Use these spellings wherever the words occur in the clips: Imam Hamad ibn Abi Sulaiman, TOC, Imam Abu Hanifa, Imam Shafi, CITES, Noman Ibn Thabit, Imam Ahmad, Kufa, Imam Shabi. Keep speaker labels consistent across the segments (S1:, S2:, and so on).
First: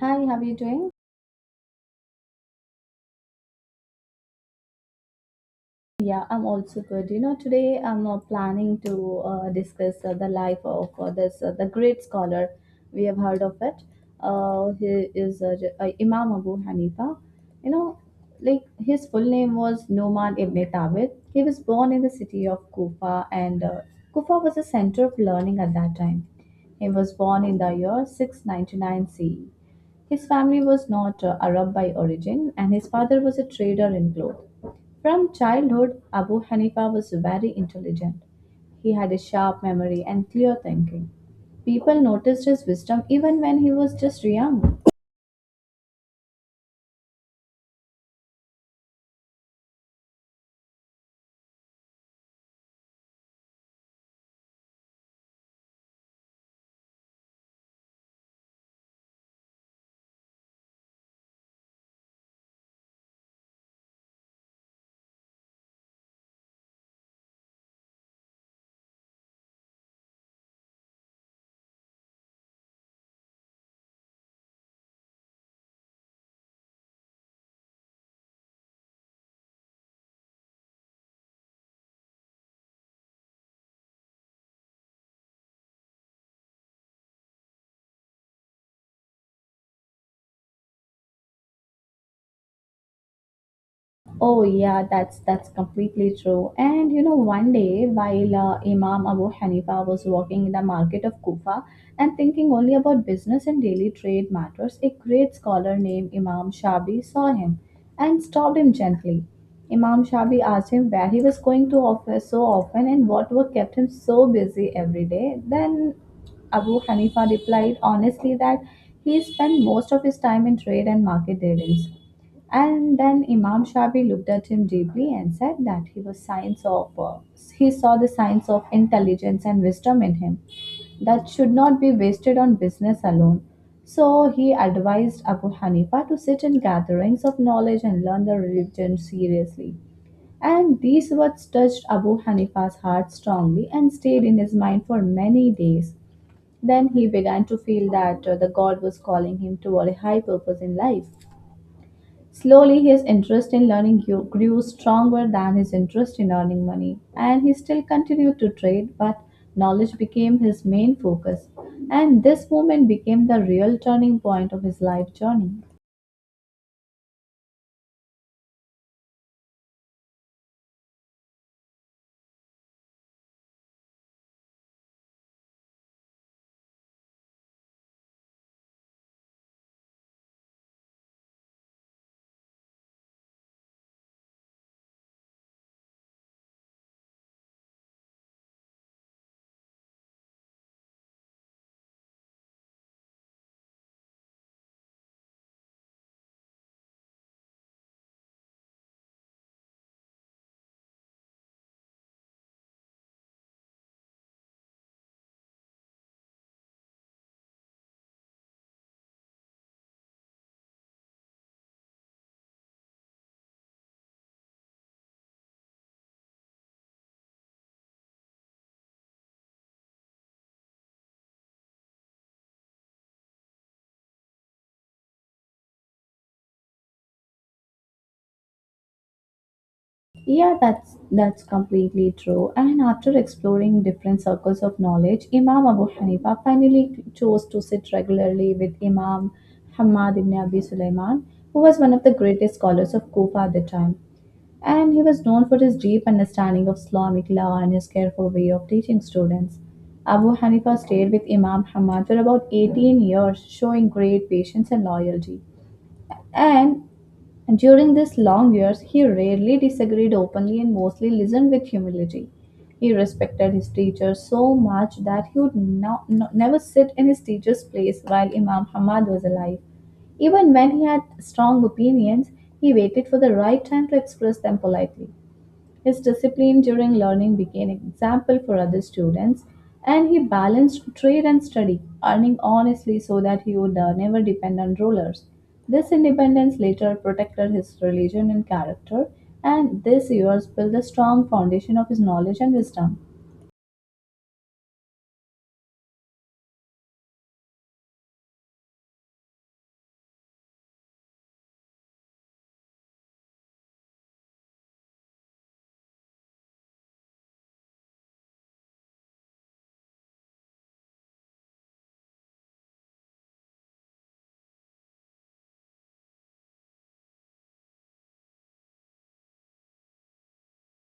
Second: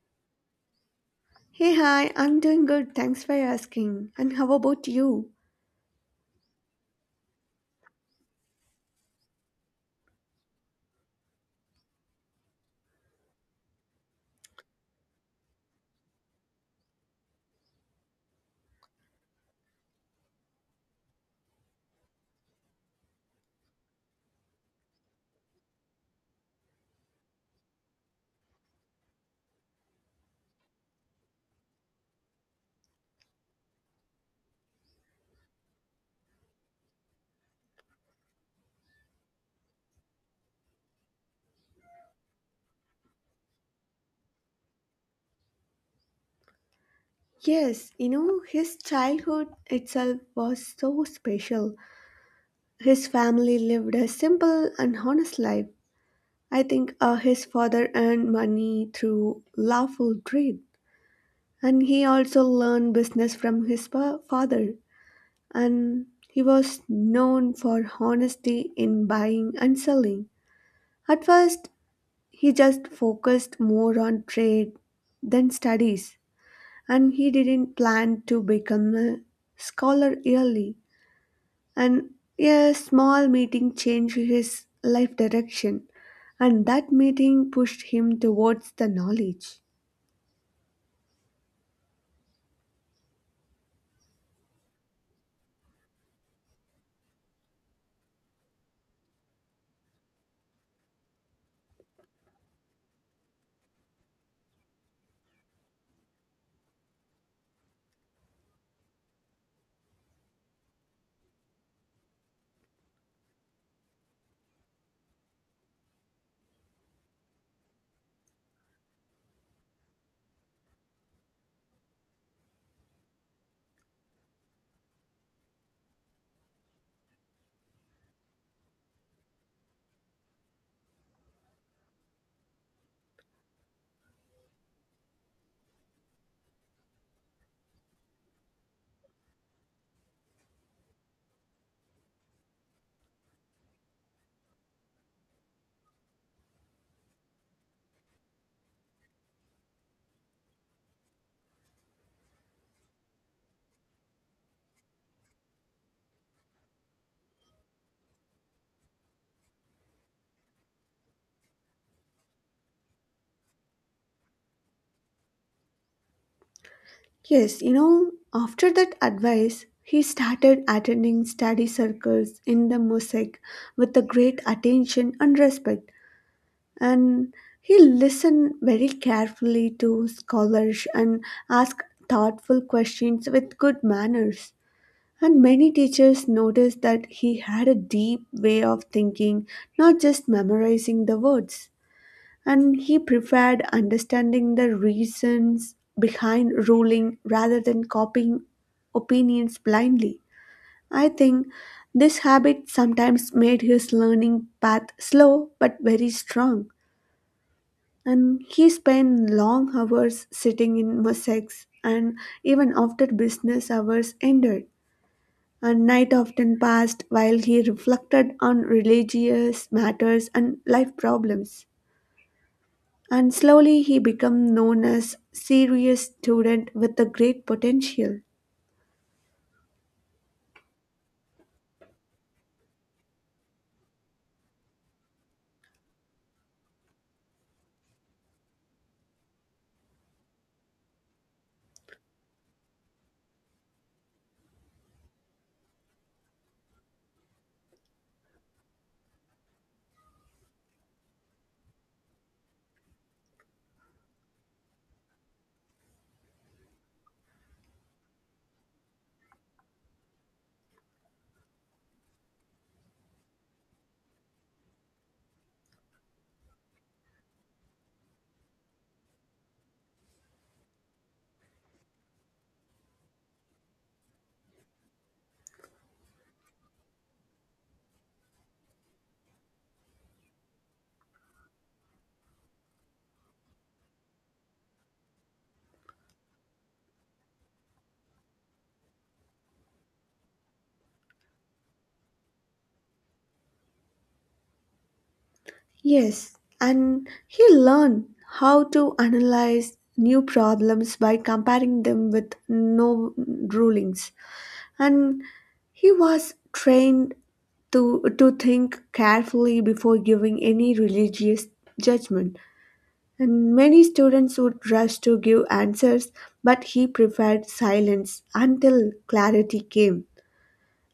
S1: Hi, how are you doing?
S2: Hey, hi, I'm doing good. Thanks for asking. And how about you?
S1: Yeah, I'm also good. You know, today I'm planning to discuss the life of this the great scholar. We have heard of it. Imam Abu Hanifa. You know, like his full name was Noman Ibn Thabit. He was born in the city of Kufa, and Kufa was a center of learning at that time. He was born in the year 699 CE. His family was not Arab by origin, and his father was a trader in cloth. From childhood, Abu Hanifa was very intelligent. He had a sharp memory and clear thinking. People noticed his wisdom even when he was just young.
S2: Yes, you know, his childhood itself was so special. His family lived a simple and honest life. I think his father earned money through lawful trade, and he also learned business from his father. And he was known for honesty in buying and selling. At first, he just focused more on trade than studies, and he didn't plan to become a scholar early, and a small meeting changed his life direction, and that meeting pushed him towards the knowledge.
S1: Oh yeah, that's completely true. And you know, one day while Imam Abu Hanifa was walking in the market of Kufa and thinking only about business and daily trade matters, a great scholar named Imam Shabi saw him and stopped him gently. Imam Shabi asked him where he was going to office so often and what work kept him so busy every day. Then Abu Hanifa replied honestly that he spent most of his time in trade and market dealings. And then Imam Shafi looked at him deeply and said that he saw the signs of intelligence and wisdom in him that should not be wasted on business alone. So he advised Abu Hanifa to sit in gatherings of knowledge and learn the religion seriously. And these words touched Abu Hanifa's heart strongly and stayed in his mind for many days. Then he began to feel that the God was calling him toward a high purpose in life. Slowly, his interest in learning grew stronger than his interest in earning money, and he still continued to trade, but knowledge became his main focus. And this moment became the real turning point of his life journey.
S2: Yes, you know, after that advice, he started attending study circles in the mosaic with a great attention and respect, and he listened very carefully to scholars and asked thoughtful questions with good manners. And many teachers noticed that he had a deep way of thinking, not just memorizing the words. And he preferred understanding the reasons behind ruling rather than copying opinions blindly. I think this habit sometimes made his learning path slow but very strong. And he spent long hours sitting in mosaics and even after business hours ended. A night often passed while he reflected on religious matters and life problems. And slowly he became known as serious student with a great potential.
S1: Yeah, that's completely true. And after exploring different circles of knowledge, Imam Abu Hanifa finally chose to sit regularly with Imam Hamad ibn Abi Sulaiman, who was one of the greatest scholars of Kufa at the time. And he was known for his deep understanding of Islamic law and his careful way of teaching students. Abu Hanifa stayed with Imam Ahmad for about 18 years, showing great patience and loyalty. And during these long years, he rarely disagreed openly and mostly listened with humility. He respected his teachers so much that he would never sit in his teacher's place while Imam Ahmad was alive. Even when he had strong opinions, he waited for the right time to express them politely. His discipline during learning became an example for other students, and he balanced trade and study, earning honestly so that he would never depend on rulers. This independence later protected his religion and character, and these years built a strong foundation of his knowledge and wisdom.
S2: Yes, and he learned how to analyze new problems by comparing them with no rulings. And he was trained to think carefully before giving any religious judgment. And many students would rush to give answers, but he preferred silence until clarity came.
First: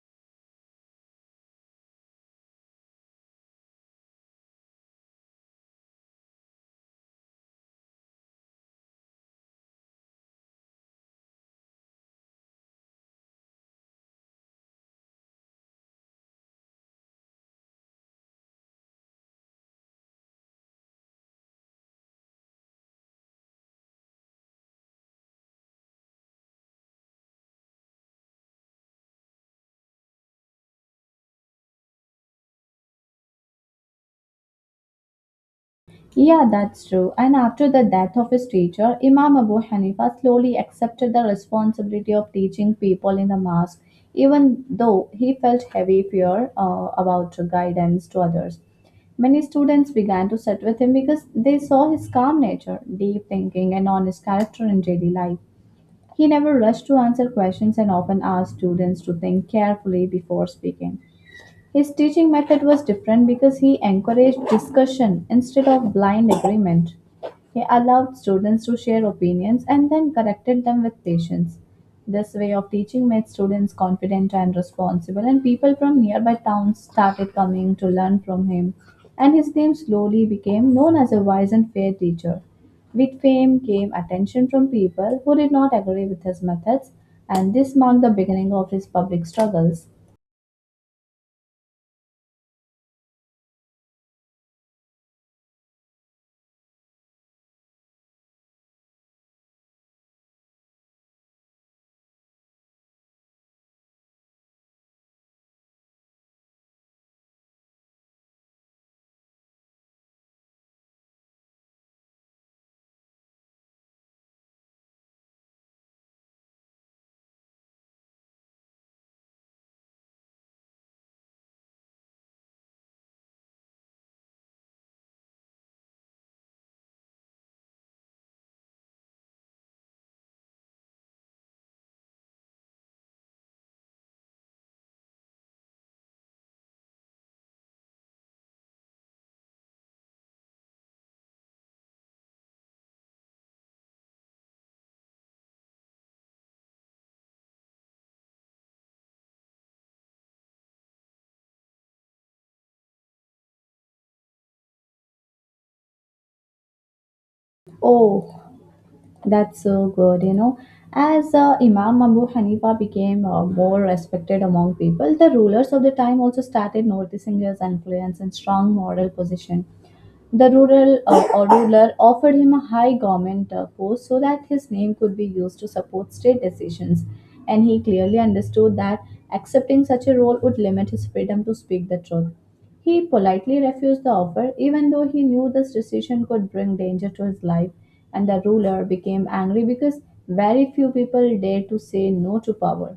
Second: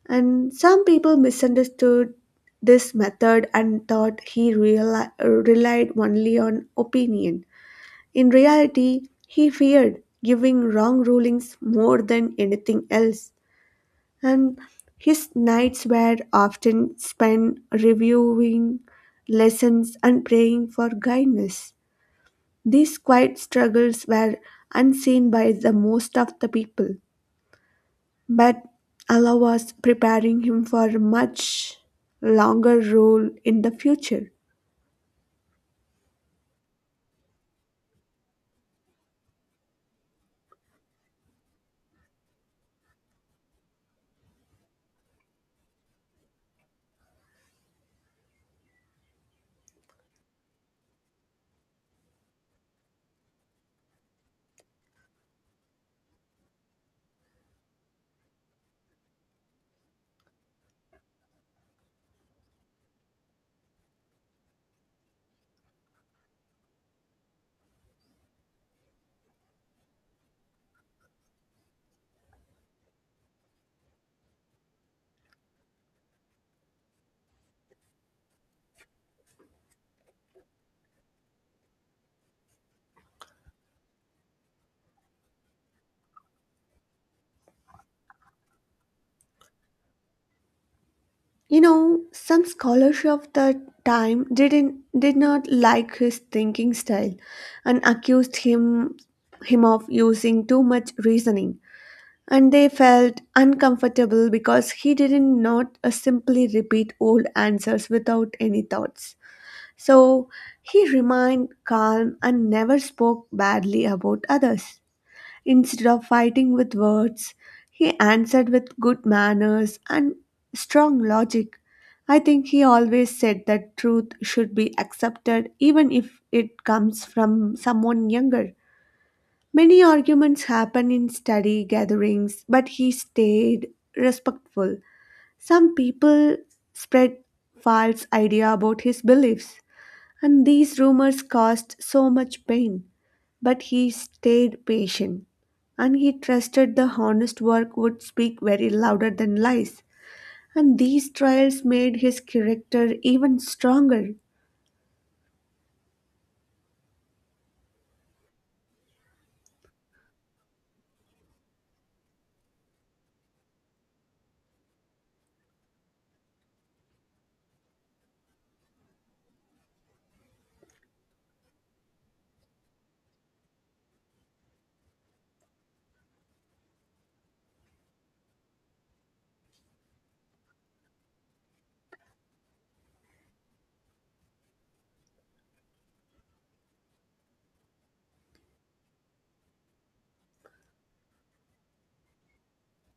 S2: And some people misunderstood this method and thought he relied only on opinion. In reality, he feared giving wrong rulings more than anything else. And his nights were often spent reviewing lessons and praying for guidance. These quiet struggles were unseen by the most of the people, but Allah was preparing him for a much longer role in the future.
S1: Yeah, that's true. And after the death of his teacher, Imam Abu Hanifa slowly accepted the responsibility of teaching people in the mosque, even though he felt heavy fear about guidance to others. Many students began to sit with him because they saw his calm nature, deep thinking, and honest character in daily life. He never rushed to answer questions and often asked students to think carefully before speaking. His teaching method was different because he encouraged discussion instead of blind agreement. He allowed students to share opinions and then corrected them with patience. This way of teaching made students confident and responsible, and people from nearby towns started coming to learn from him. And his name slowly became known as a wise and fair teacher. With fame came attention from people who did not agree with his methods, and this marked the beginning of his public struggles.
S2: You know, some scholars of the time did not like his thinking style and accused him of using too much reasoning, and they felt uncomfortable because he didn't not simply repeat old answers without any thoughts. So he remained calm and never spoke badly about others. Instead of fighting with words, he answered with good manners and strong logic. I think he always said that truth should be accepted even if it comes from someone younger. Many arguments happen in study gatherings, but he stayed respectful. Some people spread false idea about his beliefs, and these rumors caused so much pain. But he stayed patient. And he trusted the honest work would speak very louder than lies. And these trials made his character even stronger.
S1: Oh, that's so good, you know. As Imam Abu Hanifa became more respected among people, the rulers of the time also started noticing his influence and strong moral position. The rural or ruler offered him a high government post so that his name could be used to support state decisions, and he clearly understood that accepting such a role would limit his freedom to speak the truth. He politely refused the offer, even though he knew this decision could bring danger to his life, and the ruler became angry because very few people dared to say no to power.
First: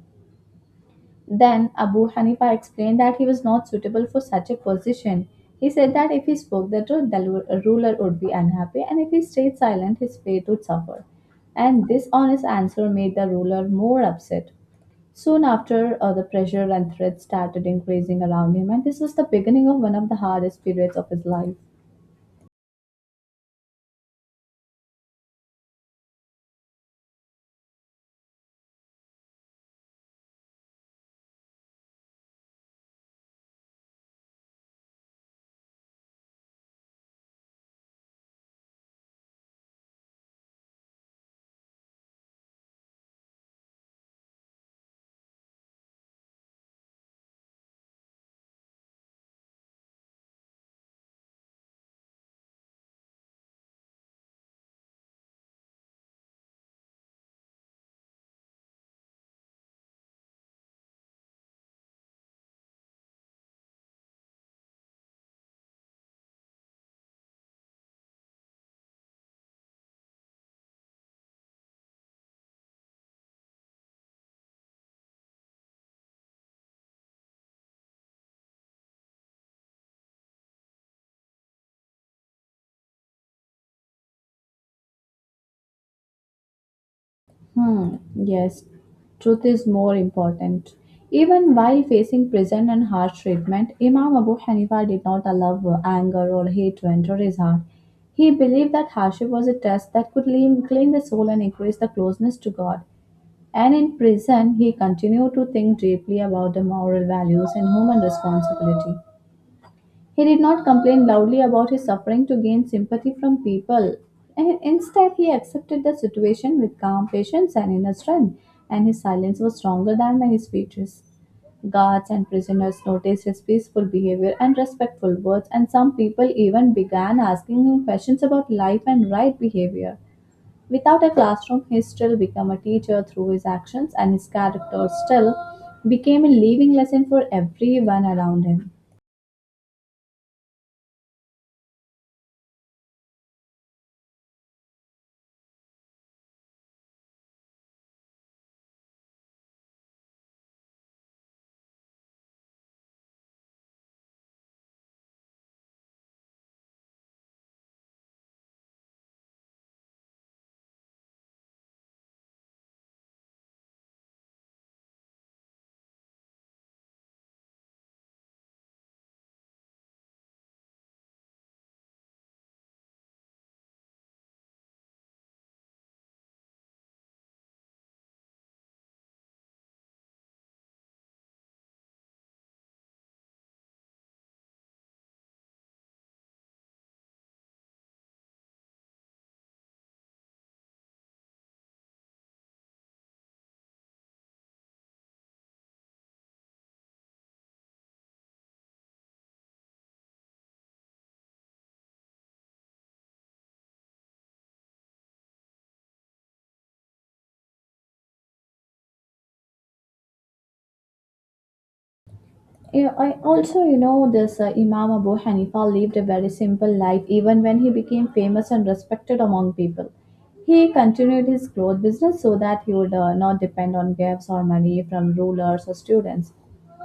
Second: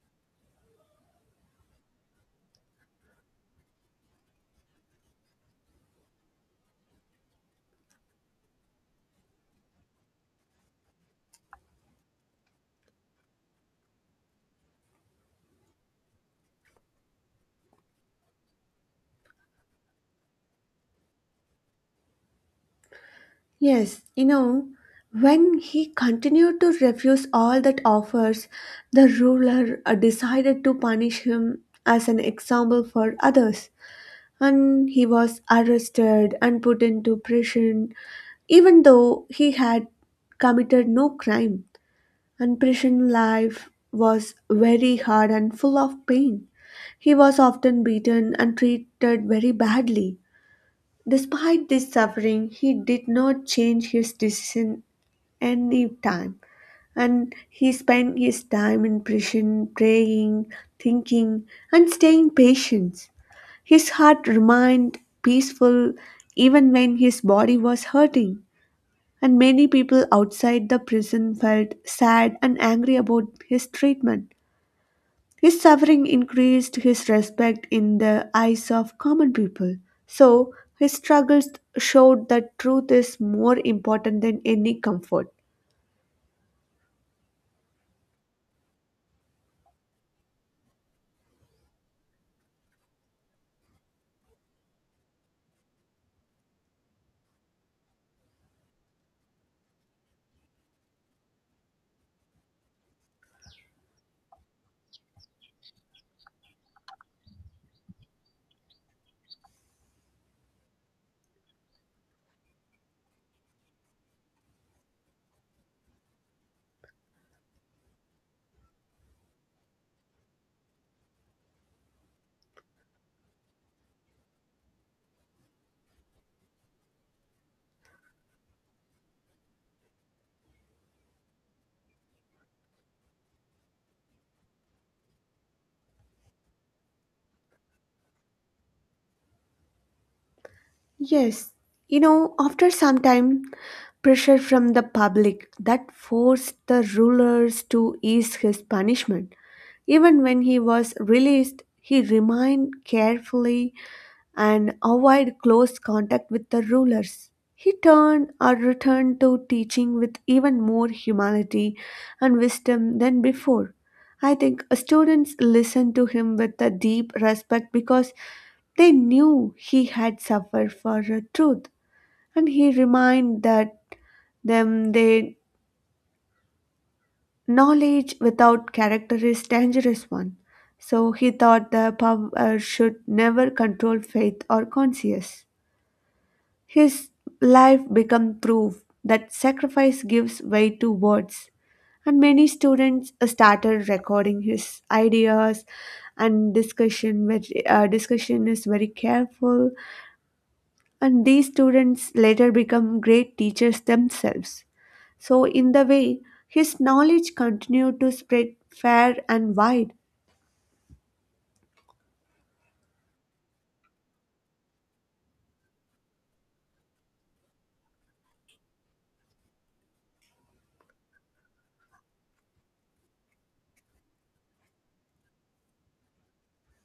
S1: Then Abu Hanifa explained that he was not suitable for such a position. He said that if he spoke the truth, the ruler would be unhappy, and if he stayed silent, his faith would suffer. And this honest answer made the ruler more upset. Soon after, the pressure and threats started increasing around him, and this was the beginning of one of the hardest periods of his life.
S2: Yes, you know, when he continued to refuse all that offers, the ruler decided to punish him as an example for others. And he was arrested and put into prison. Even though he had committed no crime, and prison life was very hard and full of pain. He was often beaten and treated very badly. Despite this suffering, he did not change his decision any time, and he spent his time in prison praying, thinking, and staying patient. His heart remained peaceful even when his body was hurting, and many people outside the prison felt sad and angry about his treatment. His suffering increased his respect in the eyes of common people. So, his struggles showed that truth is more important than any comfort.
S1: Hmm, yes, truth is more important. Even while facing prison and harsh treatment, Imam Abu Hanifa did not allow anger or hate to enter his heart. He believed that hardship was a test that could clean the soul and increase the closeness to God. And in prison, he continued to think deeply about the moral values and human responsibility. He did not complain loudly about his suffering to gain sympathy from people. And instead, he accepted the situation with calm patience and inner strength, and his silence was stronger than many speeches. Guards and prisoners noticed his peaceful behavior and respectful words, and some people even began asking him questions about life and right behavior. Without a classroom, he still became a teacher through his actions, and his character still became a living lesson for everyone around him.
S2: Yes, you know, after some time, pressure from the public that forced the rulers to ease his punishment. Even when he was released, he remained carefully and avoid close contact with the rulers. He turned or returned to teaching with even more humility and wisdom than before. I think students listened to him with a deep respect because they knew he had suffered for truth, and he reminded that them their knowledge without character is dangerous one. So he thought the power should never control faith or conscience. His life became proof that sacrifice gives way to words, and many students started recording his ideas and discussion. Very, discussion is very careful, and these students later become great teachers themselves. So, in the way, his knowledge continued to spread far and wide.
S1: Yeah, I also, you know, this Imam Abu Hanifa lived a very simple life even when he became famous and respected among people. He continued his cloth business so that he would not depend on gifts or money from rulers or students.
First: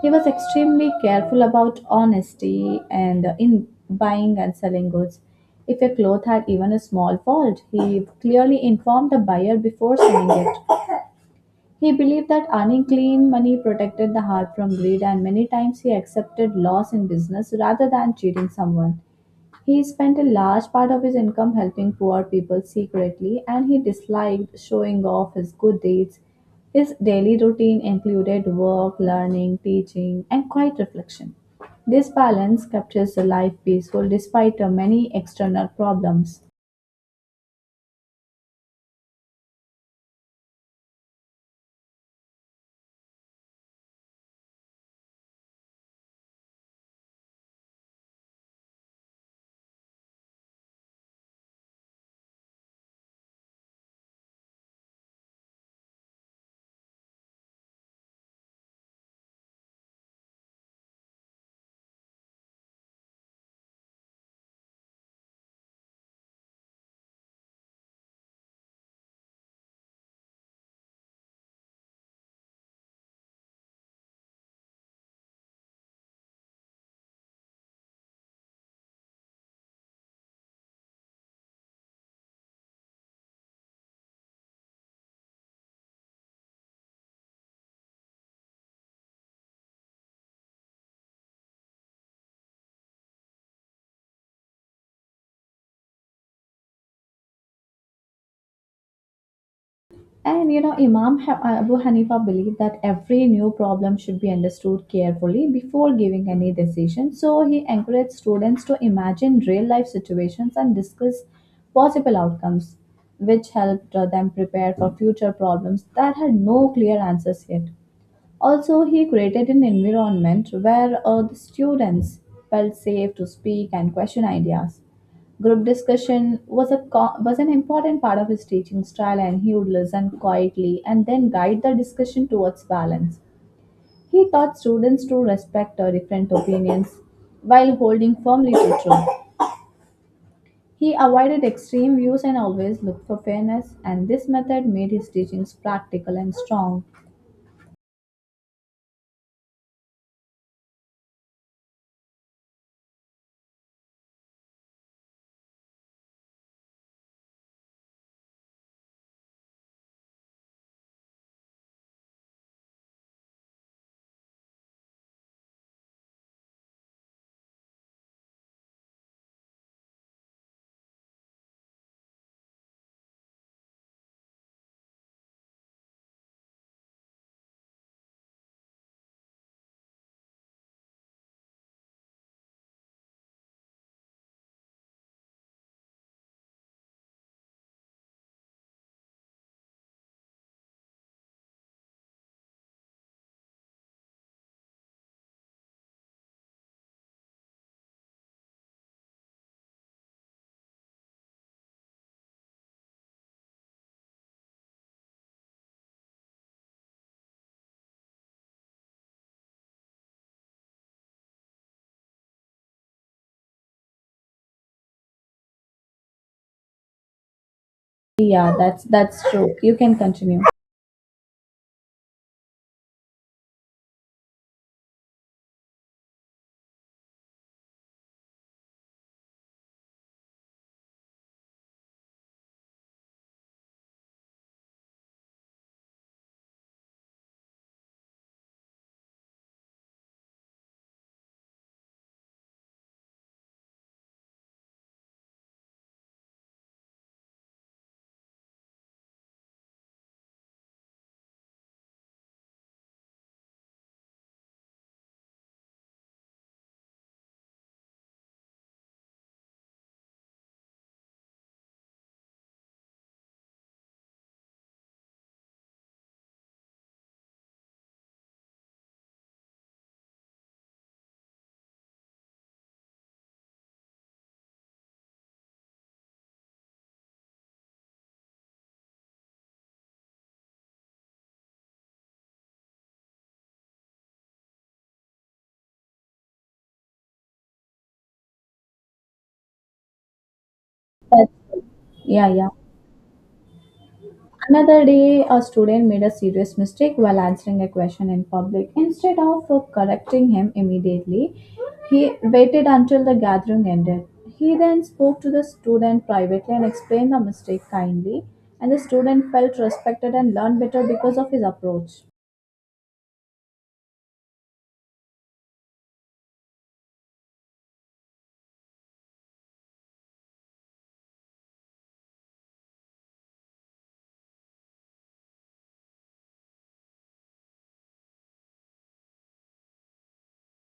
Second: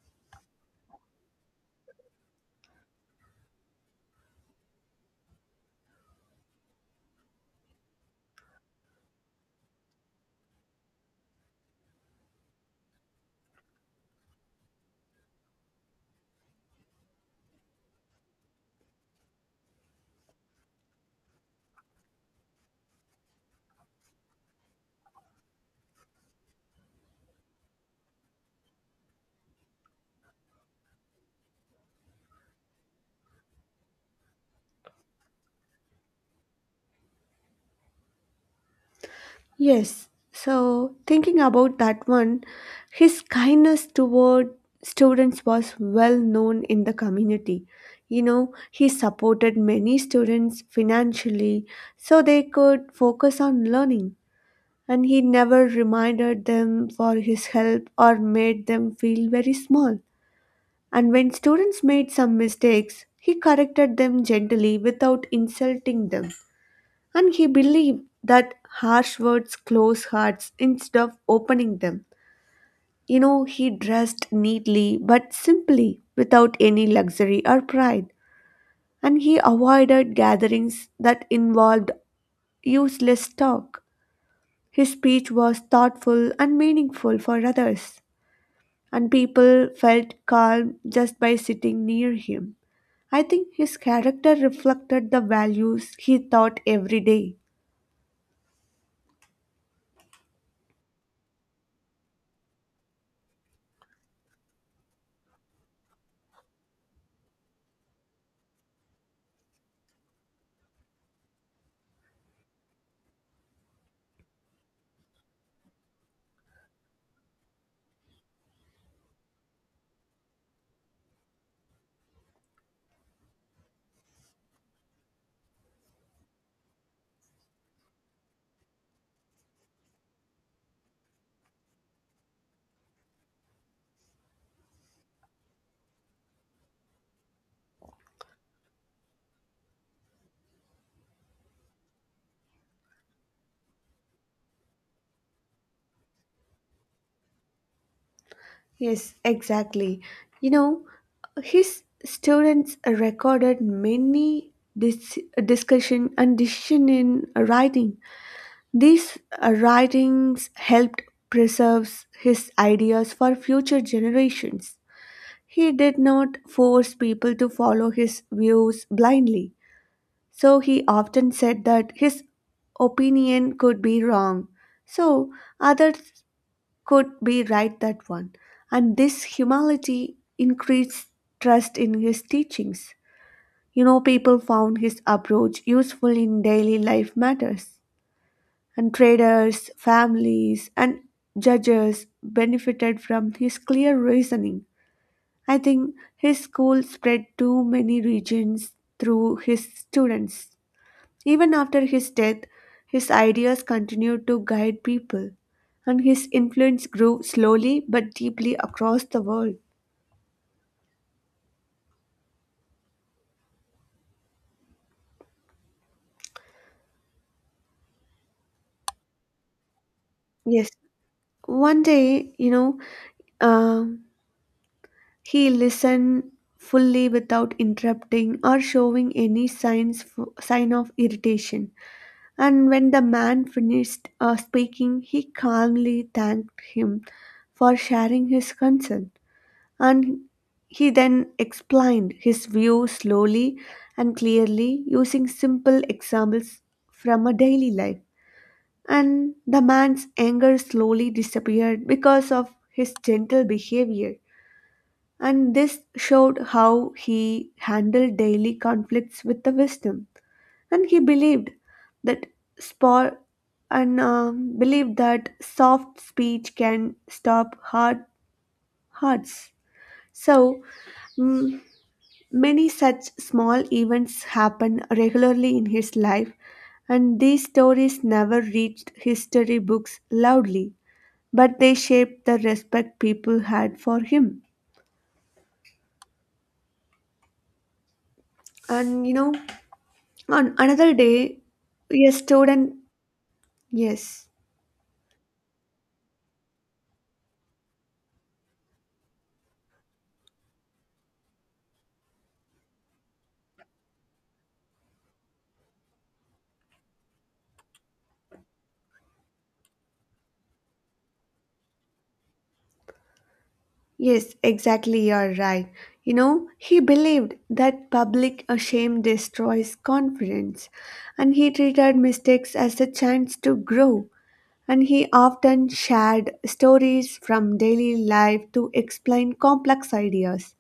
S1: He was extremely careful about honesty and in buying and selling goods. If a cloth had even a small fault, he clearly informed the buyer before selling it. He believed that earning clean money protected the heart from greed, and many times he accepted loss in business rather than cheating someone. He spent a large part of his income helping poor people secretly, and he disliked showing off his good deeds. His daily routine included work, learning, teaching, and quiet reflection. This balance kept his life peaceful despite many external problems.
S2: Yes, so thinking about that one, his kindness toward students was well known in the community. You know, he supported many students financially so they could focus on learning, and he never reminded them for his help or made them feel very small. And when students made some mistakes, he corrected them gently without insulting them, and he believed that harsh words close hearts instead of opening them. You know, he dressed neatly but simply, without any luxury or pride, and he avoided gatherings that involved useless talk. His speech was thoughtful and meaningful for others, and people felt calm just by sitting near him. I think his character reflected the values he taught every day.
S1: And you know, Abu Hanifa believed that every new problem should be understood carefully before giving any decision. So he encouraged students to imagine real life situations and discuss possible outcomes, which helped them prepare for future problems that had no clear answers yet. Also, he created an environment where the students felt safe to speak and question ideas. Group discussion was an important part of his teaching style, and he would listen quietly and then guide the discussion towards balance. He taught students to respect different opinions while holding firmly to truth. He avoided extreme views and always looked for fairness, and this method made his teachings practical and strong.
S2: Yes, exactly. You know, his students recorded many dis- discussion and decision in writing. These writings helped preserve his ideas for future generations. He did not force people to follow his views blindly. So he often said that his opinion could be wrong. So others could be right that one. And this humility increased trust in his teachings. You know, people found his approach useful in daily life matters. And traders, families, and judges benefited from his clear reasoning. I think his school spread to many regions through his students. Even after his death, his ideas continued to guide people, and his influence grew slowly but deeply across the world.
S1: Yeah, that's true. You can continue.
S2: Yes, one day, you know, um, he listened fully without interrupting or showing any sign of irritation. And when the man finished speaking, he calmly thanked him for sharing his concern. And he then explained his view slowly and clearly using simple examples from a daily life. And the man's anger slowly disappeared because of his gentle behavior. And this showed how he handled daily conflicts with the wisdom. And he believed that sport and believed that soft speech can stop hard hearts. So, mm, many such small events happen regularly in his life, and these stories never reached history books loudly, but they shaped the respect people had for him. And you know, on another
S1: That's
S2: day,
S1: true.
S2: a
S1: Yeah, yeah.
S2: student, yes,
S1: Another day, a student made a serious mistake while answering a question in public. Instead of correcting him immediately, he waited until the gathering ended. He then spoke to the student privately and explained the mistake kindly, and the student felt respected and learned better because of his approach.
S2: yes, exactly, you're right. You know, he believed that public shame destroys confidence, and he treated mistakes as a chance to grow. And he often shared stories from daily life to explain complex ideas.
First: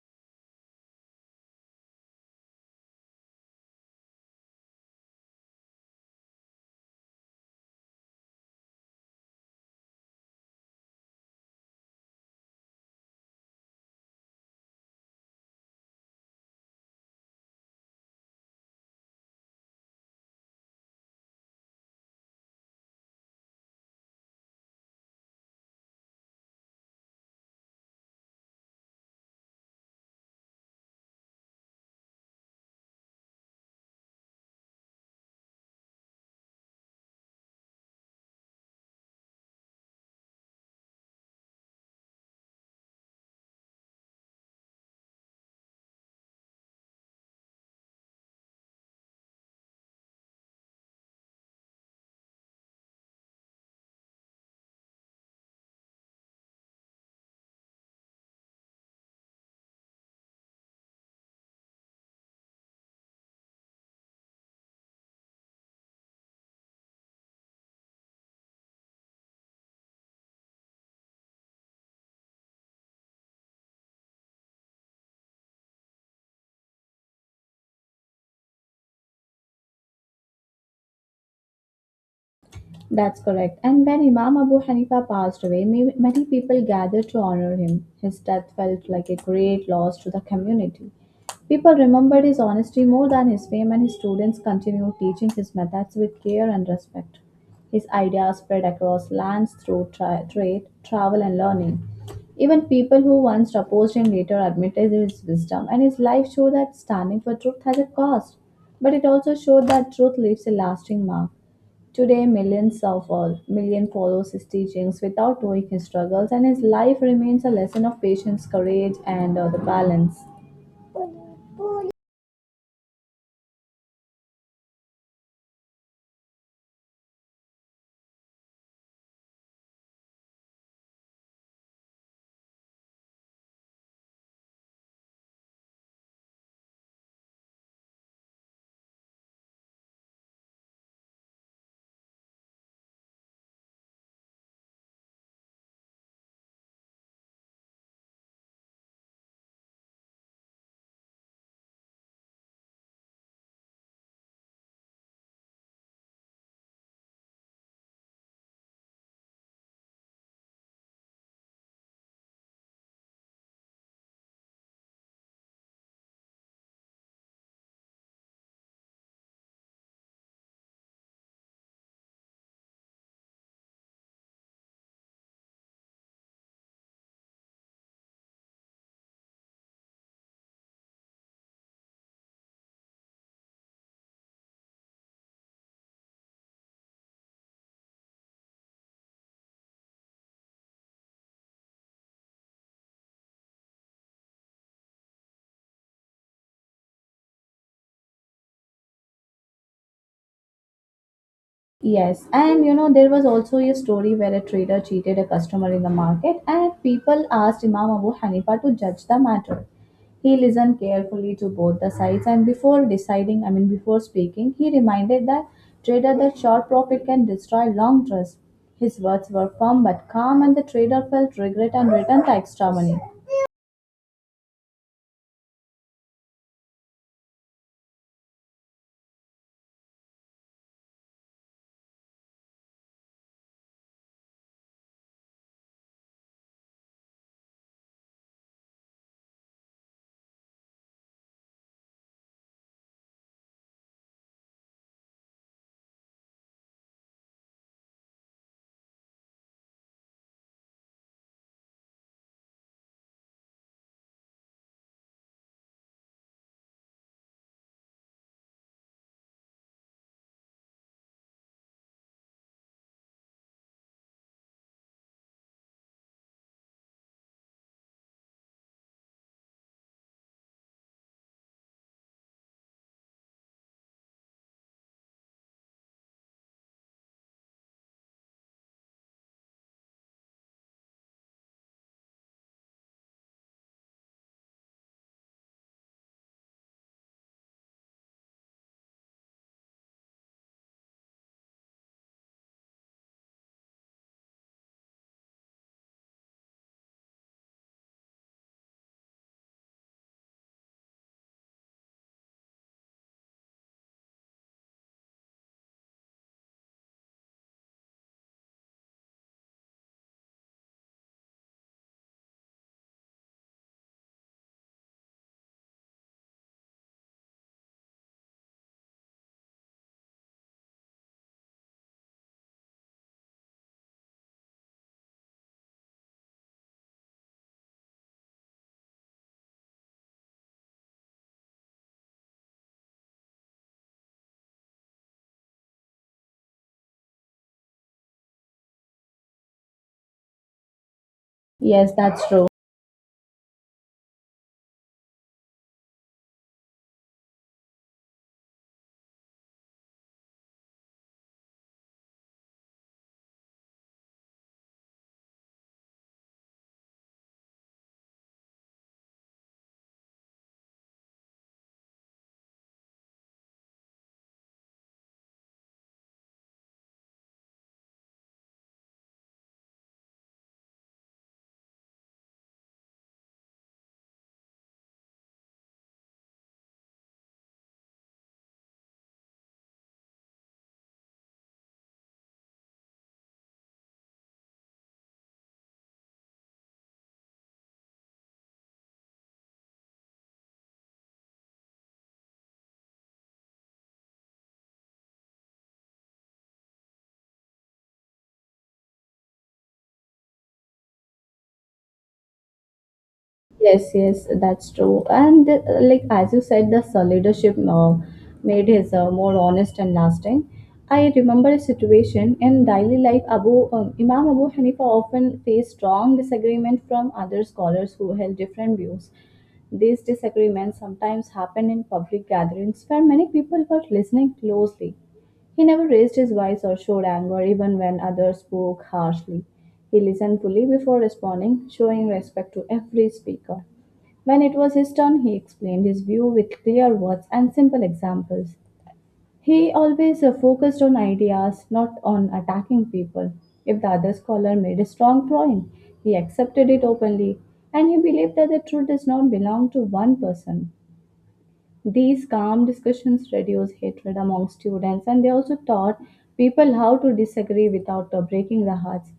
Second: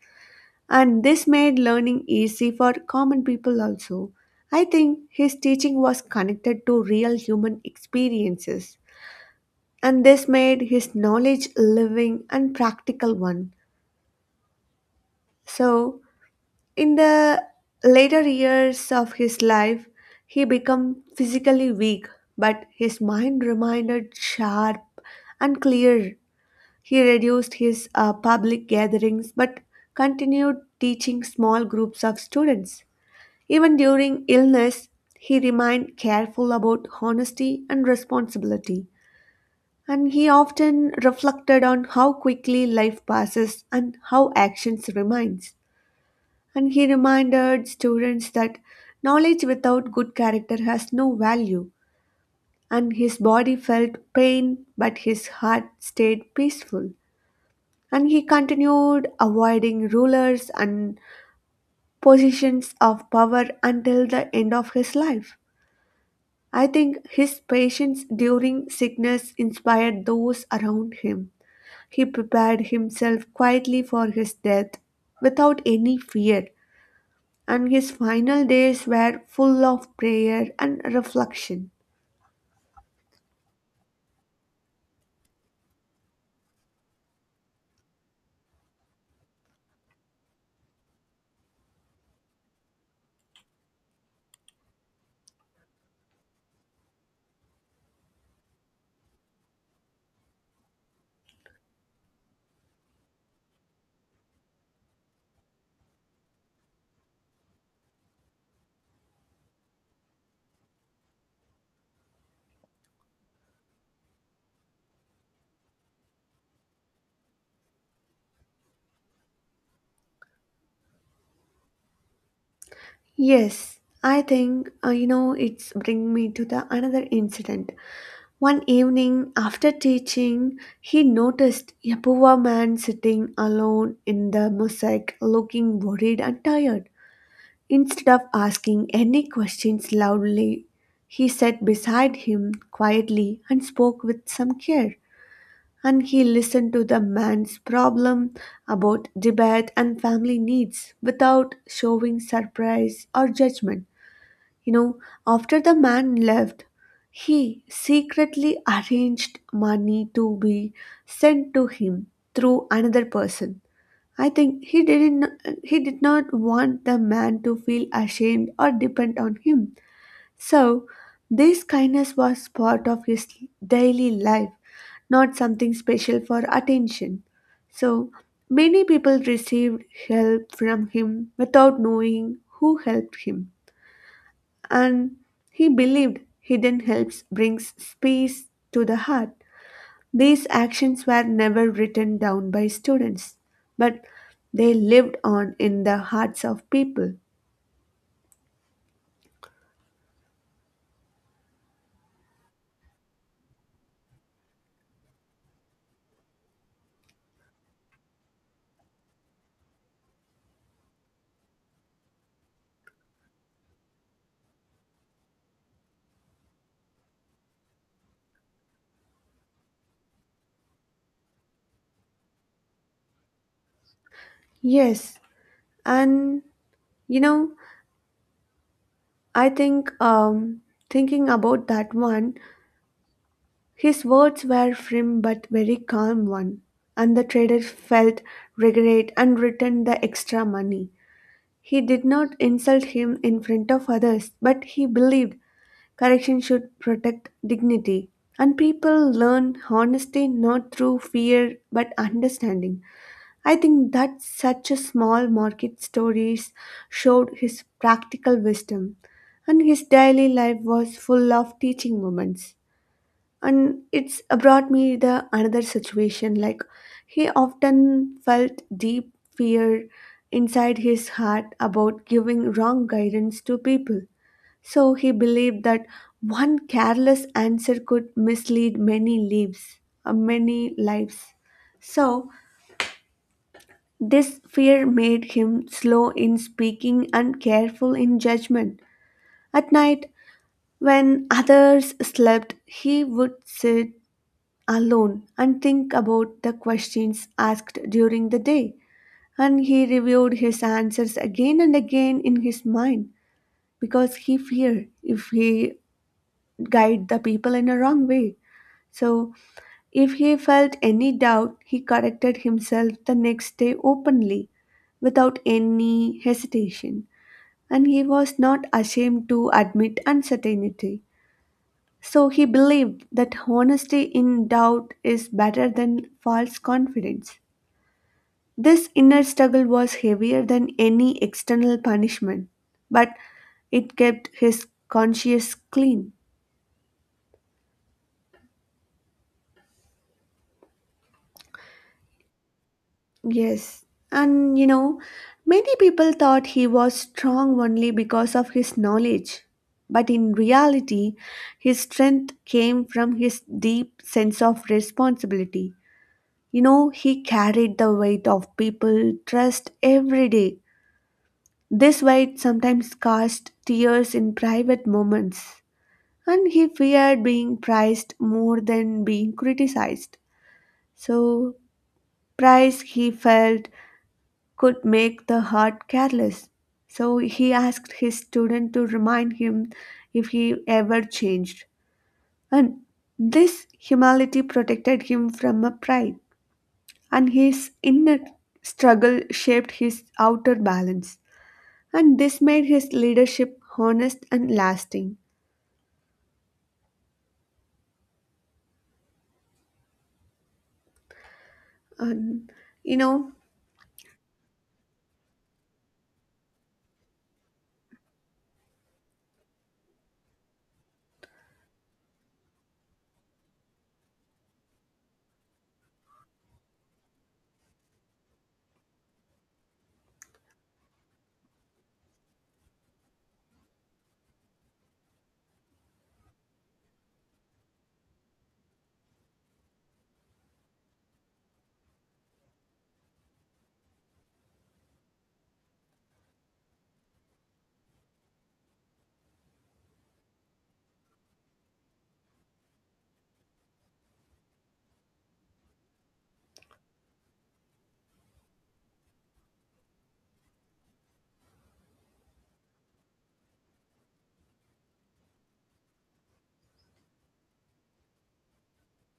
S2: And this made learning easy for common people also. I think his teaching was connected to real human experiences, and this made his knowledge living and practical one. So, in the later years of his life, he became physically weak, but his mind remained sharp and clear. He reduced his public gatherings but continued teaching small groups of students. Even during illness, he remained careful about honesty and responsibility. And he often reflected on how quickly life passes and how actions remains. And he reminded students that knowledge without good character has no value. And his body felt pain, but his heart stayed peaceful. And he continued avoiding rulers and positions of power until the end of his life. I think his patience during sickness inspired those around him. He prepared himself quietly for his death without any fear, and his final days were full of prayer and reflection.
S1: That's correct. And when Imam Abu Hanifa passed away, many people gathered to honor him. His death felt like a great loss to the community. People remembered his honesty more than his fame, and his students continued teaching his methods with care and respect. His ideas spread across lands through trade, travel, and learning. Even people who once opposed him later admitted his wisdom, and his life showed that standing for truth has a cost, but it also showed that truth leaves a lasting mark. Today, millions of all million follows his teachings without knowing his struggles, and his life remains a lesson of patience, courage, and the balance.
S2: Yes, I think you know, it's bring me to the another incident. One evening, after teaching, he noticed a poor man sitting alone in the mosaic, looking worried and tired. Instead of asking any questions loudly, he sat beside him quietly and spoke with some care. And he listened to the man's problem about debate and family needs without showing surprise or judgment. You know, after the man left, he secretly arranged money to be sent to him through another person. I think he did not want the man to feel ashamed or depend on him. So, this kindness was part of his daily life, not something special for attention. So, many people received help from him without knowing who helped him, and he believed hidden helps brings peace to the heart. These actions were never written down by students, but they lived on in the hearts of people.
S1: Yes, and you know, there was also a story where a trader cheated a customer in the market, and people asked Imam Abu Hanifa to judge the matter. He listened carefully to both the sides, and before deciding, I mean, before speaking, he reminded the trader that short profit can destroy long trust. His words were firm but calm, and the trader felt regret and returned the extra money.
S2: Yes, and you know, I think thinking about that one, his words were firm but very calm one, and the trader felt regret and returned the extra money. He did not insult him in front of others, but he believed correction should protect dignity. And people learn honesty not through fear but understanding. I think that such a small market stories showed his practical wisdom. And his daily life was full of teaching moments. And it's brought me the another situation like he often felt deep fear inside his heart about giving wrong guidance to people, so he believed that one careless answer could mislead many lives. So this fear made him slow in speaking and careful in judgment. At night, when others slept, he would sit alone and think about the questions asked during the day. And he reviewed his answers again and again in his mind because he feared if he guide the people in a wrong way. So, if he felt any doubt, he corrected himself the next day openly without any hesitation, and he was not ashamed to admit uncertainty. So, he believed that honesty in doubt is better than false confidence. This inner struggle was heavier than any external punishment, but it kept his conscience clean.
S1: Yes, that's true.
S2: Yes, and you know, many people thought he was strong only because of his knowledge. But in reality, his strength came from his deep sense of responsibility. You know, he carried the weight of people trust every day. This weight sometimes caused tears in private moments, and he feared being prized more than being criticized. So, price he felt could make the heart careless. So he asked his student to remind him if he ever changed. And this humility protected him from a pride, and his inner struggle shaped his outer balance. And this made his leadership honest and lasting. And you know,
S1: Yes, yes, that's true. And like as you said, the leadership made his more honest and lasting. I remember a situation in daily life. Abu Imam Abu Hanifa often faced strong disagreement from other scholars who held different views. These disagreements sometimes happened in public gatherings where many people were listening closely. He never raised his voice or showed anger even when others spoke harshly. He listened fully before responding, showing respect to every speaker. When it was his turn, he explained his view with clear words and simple examples. He always focused on ideas, not on attacking people. If the other scholar made a strong point, he accepted it openly, and he believed that the truth does not belong to one person. These calm discussions reduced hatred among students and they also taught people how to disagree without breaking the hearts.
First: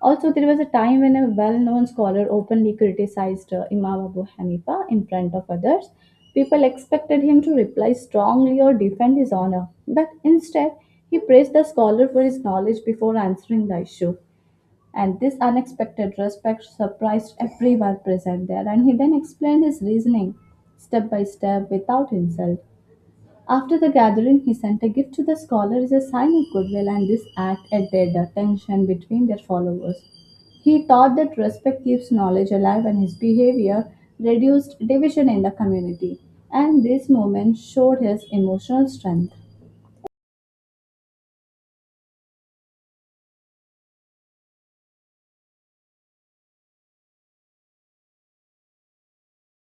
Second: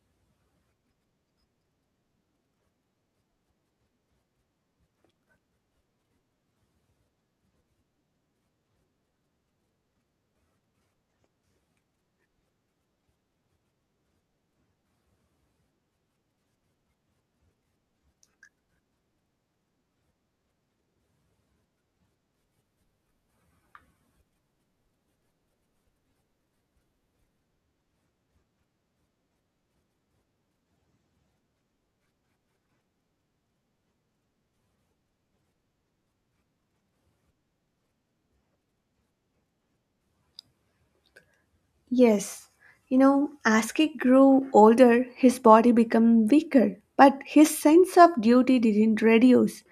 S1: Also, there was a time when a well known scholar openly criticized Imam Abu Hanifa in front of others. People expected him to reply strongly or defend his honor, but instead, he praised the scholar for his knowledge before answering the issue. And this unexpected respect surprised everyone present there, and he then explained his reasoning step by step without insult. After the gathering, he sent a gift to the scholar as a sign of goodwill, and this act added the tension between their followers. He taught that respect keeps knowledge alive, and his behavior reduced division in the community. And this movement showed his emotional strength.
S2: yes, you know, as he grew older, his body became weaker, but his sense of duty didn't reduce.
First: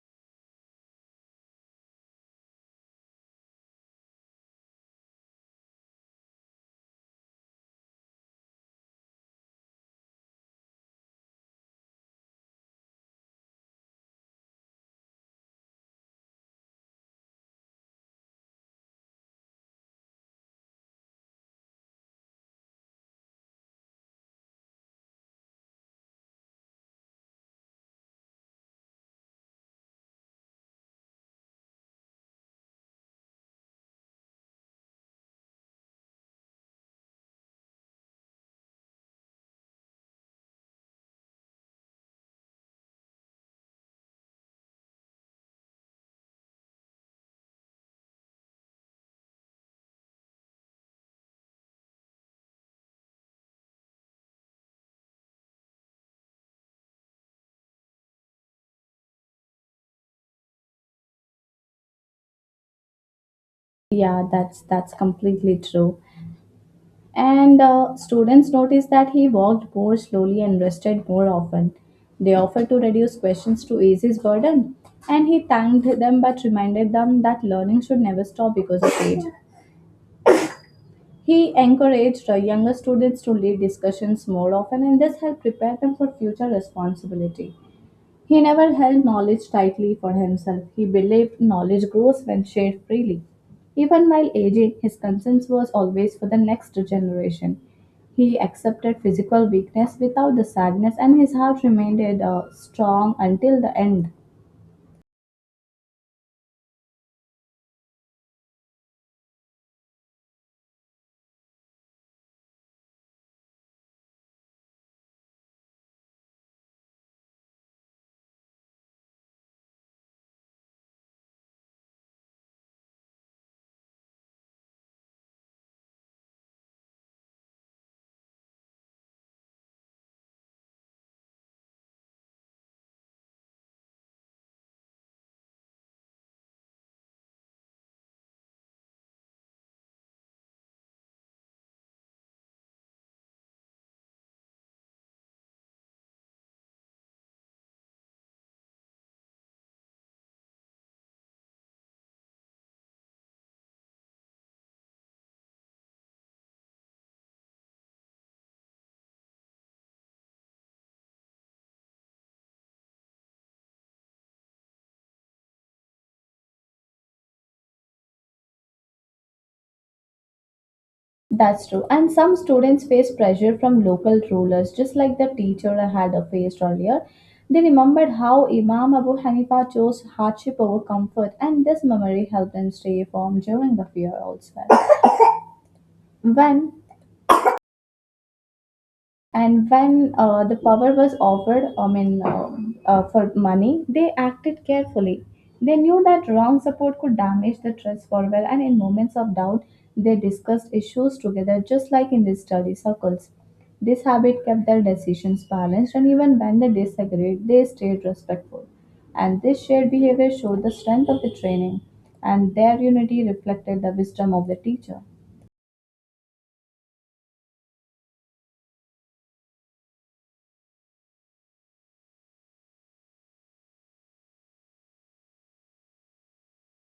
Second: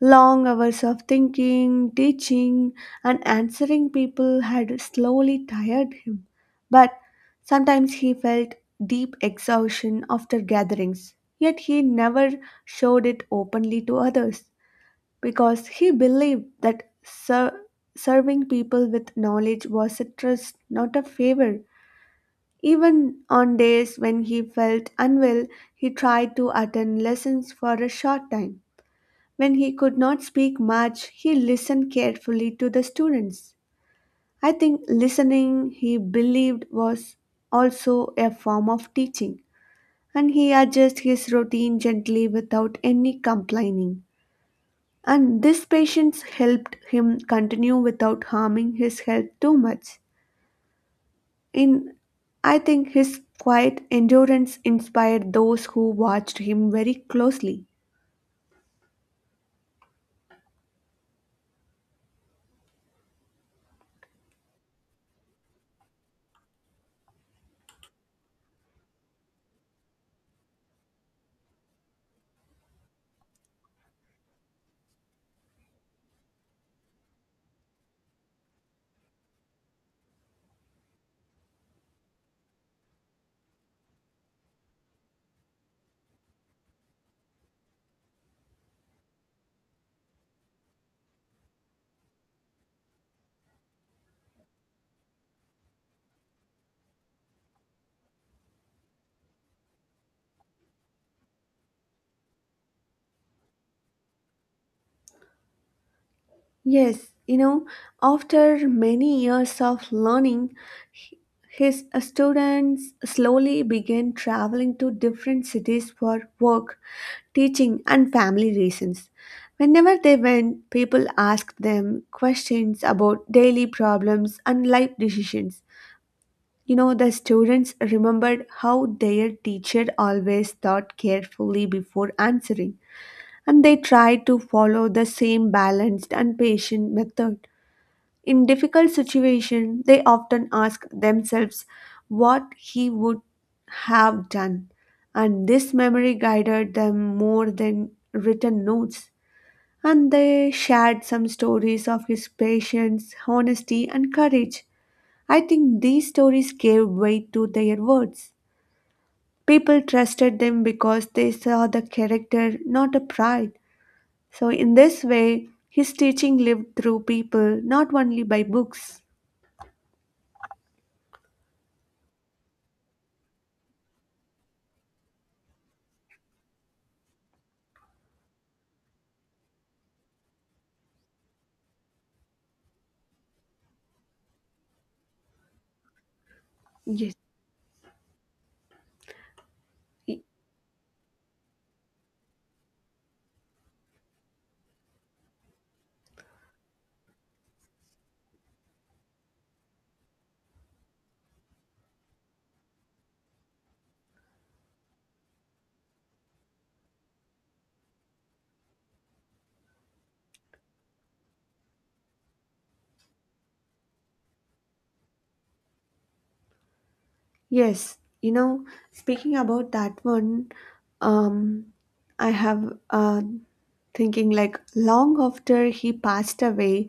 S2: Long hours of thinking, teaching, and answering people had slowly tired him, but sometimes he felt deep exhaustion after gatherings. Yet he never showed it openly to others because he believed that serving people with knowledge was a trust, not a favor. Even on days when he felt unwell, he tried to attend lessons for a short time when he could not speak much, he listened carefully to the students. I think listening, he believed, was also a form of teaching, and he adjusted his routine gently without any complaining. And this patience helped him continue without harming his health too much. In I think his quiet endurance inspired those who watched him very closely.
S1: Yeah, that's completely true. And students noticed that he walked more slowly and rested more often. They offered to reduce questions to ease his burden, and he thanked them but reminded them that learning should never stop because of age. He encouraged younger students to lead discussions more often, and this helped prepare them for future responsibility. He never held knowledge tightly for himself. He believed knowledge grows when shared freely. Even while aging, his concern was always for the next generation. He accepted physical weakness without the sadness, and his heart remained strong until the end.
S2: Yes, you know, after many years of learning, h- his students slowly began traveling to different cities for work, teaching, and family reasons. Whenever they went, people asked them questions about daily problems and life decisions. You know, the students remembered how their teacher always thought carefully before answering, and they tried to follow the same balanced and patient method. In difficult situations, they often ask themselves what he would have done, and this memory guided them more than written notes. And they shared some stories of his patience, honesty, and courage. I think these stories gave weight to their words. People trusted them because they saw the character, not a pride. So, in this way, his teaching lived through people, not only by books.
S1: That's true. And some students face pressure from local rulers, just like the teacher I had faced earlier. They remembered how Imam Abu Hanifa chose hardship over comfort, and this memory helped them stay firm during the fear as well. When
S2: Yes.
S1: and when the power was offered, I mean for money, they acted carefully. They knew that wrong support could damage the trust forever, and in moments of doubt they discussed issues together, just like in the study circles. This habit kept their decisions balanced, and even when they disagreed they stayed respectful, and this shared behavior showed the strength of the training, and their unity reflected the wisdom of the teacher.
S2: Yes, you know, speaking about that one, um, I have thinking like long after he passed away,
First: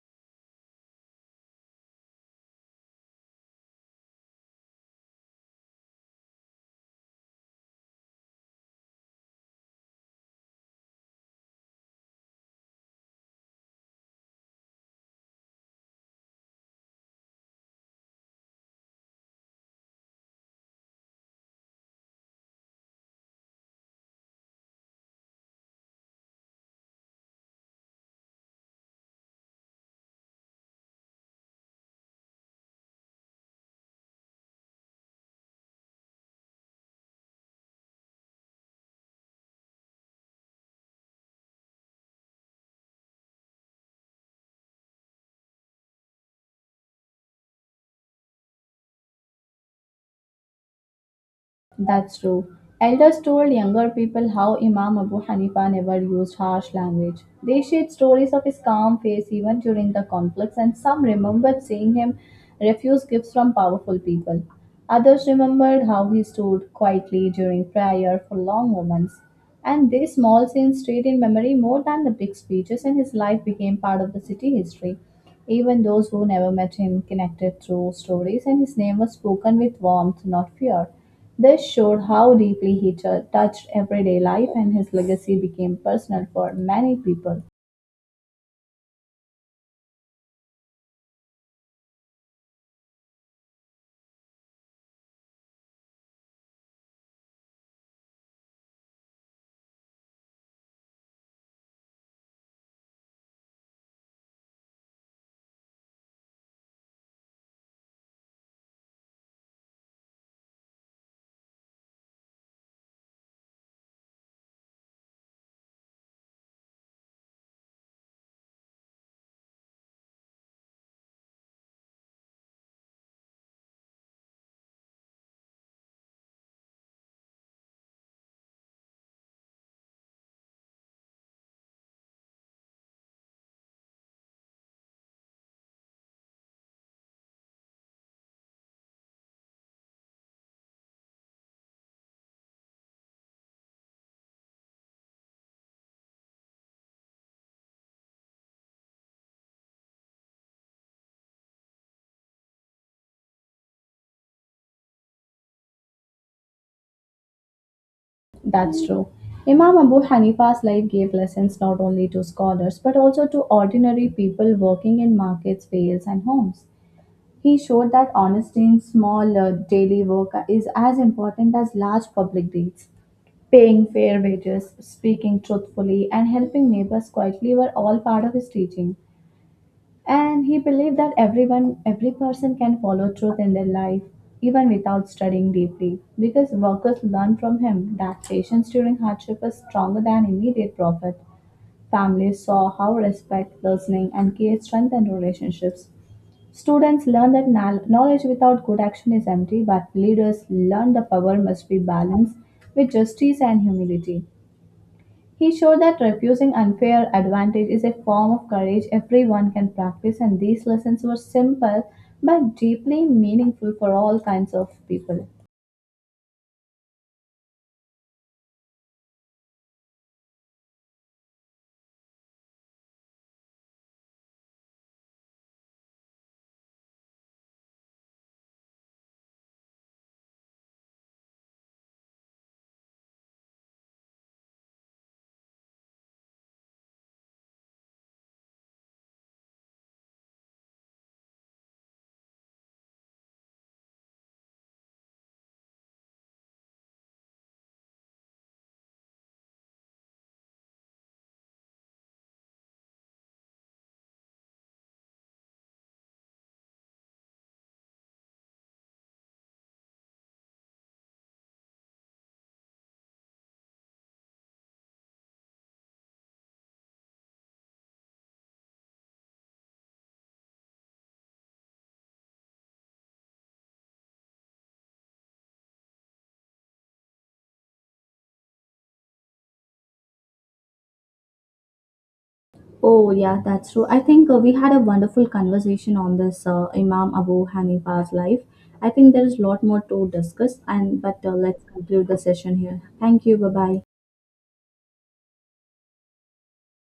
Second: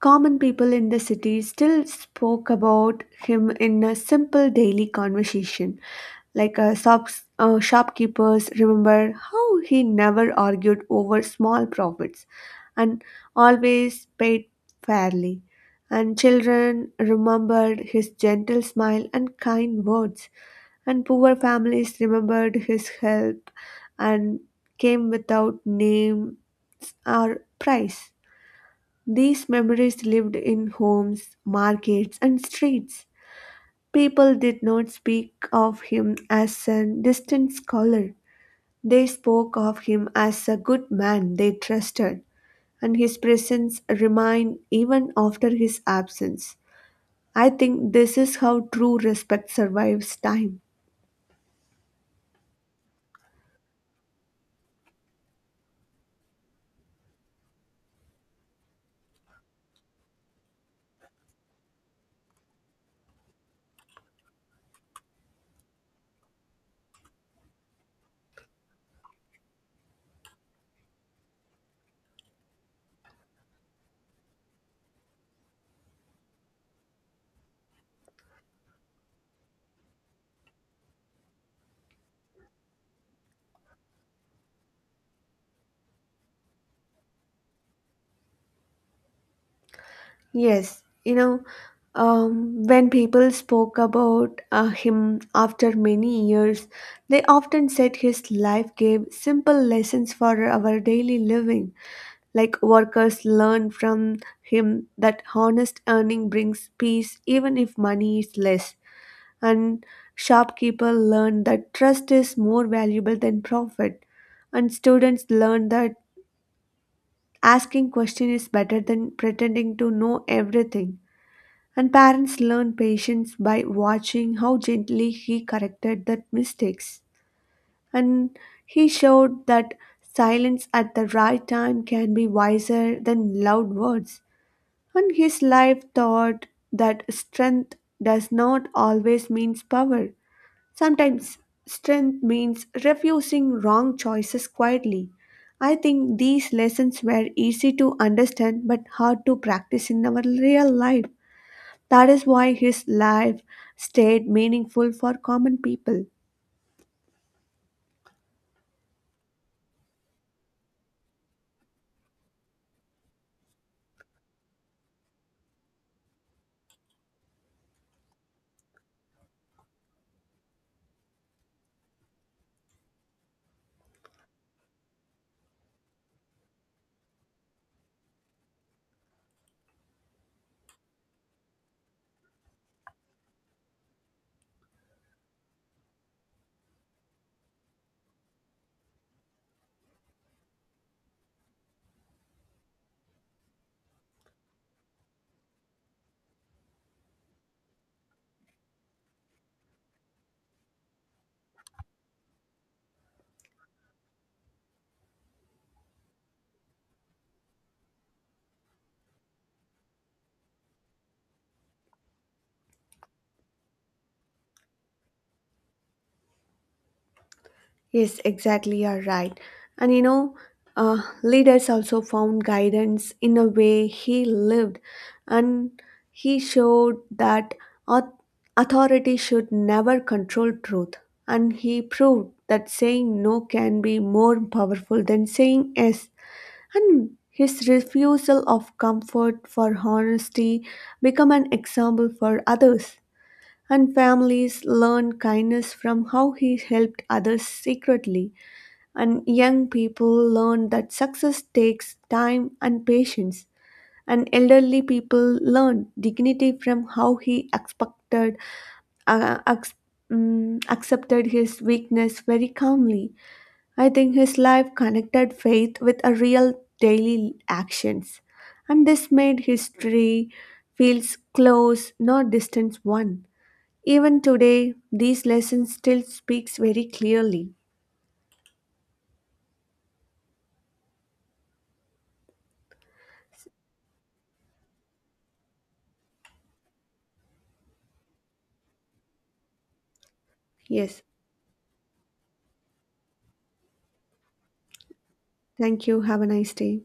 S2: common people in the city still spoke about him in a simple daily conversation. Like shopkeepers remember how he never argued over small profits and always paid fairly. And children remembered his gentle smile and kind words. And poor families remembered his help and came without names or price. These memories lived in homes, markets, and streets. People did not speak of him as a distant scholar. They spoke of him as a good man they trusted, and his presence remained even after his absence. I think this is how true respect survives time.
S1: That's true. Elders told younger people how Imam Abu Hanifa never used harsh language. They shared stories of his calm face even during the conflicts, and some remembered seeing him refuse gifts from powerful people. Others remembered how he stood quietly during prayer for long moments. And these small scenes stayed in memory more than the big speeches, and his life became part of the city history. Even those who never met him connected through stories, and his name was spoken with warmth, not fear. This showed how deeply he touched everyday life and his legacy became personal for many people.
S2: Yes, you know, when people spoke about him after many years, they often said his life gave simple lessons for our daily living. Like workers learn from him that honest earning brings peace even if money is less, and shopkeepers learn that trust is more valuable than profit, and students learn that asking question is better than pretending to know everything, and parents learn patience by watching how gently he corrected the mistakes. And he showed that silence at the right time can be wiser than loud words. And his life taught that strength does not always means power. Sometimes strength means refusing wrong choices quietly. I think these lessons were easy to understand but hard to practice in our real life. That is why his life stayed meaningful for common people.
S1: That's true. Imam Abu Hanifa's life gave lessons not only to scholars but also to ordinary people working in markets, fields, and homes. He showed that honesty in small daily work is as important as large public deeds. Paying fair wages, speaking truthfully, and helping neighbors quietly were all part of his teaching. And he believed that everyone, every person can follow truth in their life, even without studying deeply, because workers learned from him that patience during hardship is stronger than immediate profit. Families saw how respect, listening, and care strengthened relationships. Students learned that knowledge without good action is empty, but leaders learned the power must be balanced with justice and humility. He showed that refusing unfair advantage is a form of courage everyone can practice, and these lessons were simple but deeply meaningful for all kinds of people.
S2: Yes, exactly, you're right. And you know, leaders also found guidance in a way he lived, and he showed that au- authority should never control truth. And he proved that saying no can be more powerful than saying yes. And his refusal of comfort for honesty become an example for others. And families learn kindness from how he helped others secretly. And young people learn that success takes time and patience. And elderly people learn dignity from how he uh, ex- accepted his weakness very calmly. I think his life connected faith with a real daily actions. And this made history feels close, not distant one. Even today, these lessons still speaks very clearly.
S1: Oh, yeah, that's true. I think we had a wonderful conversation on this Imam Abu Hanifa's life. I think there is a lot more to discuss, and
S2: Yes.
S1: but let's conclude the session here. Thank you. Bye bye.
S2: Thank you. Have a nice day.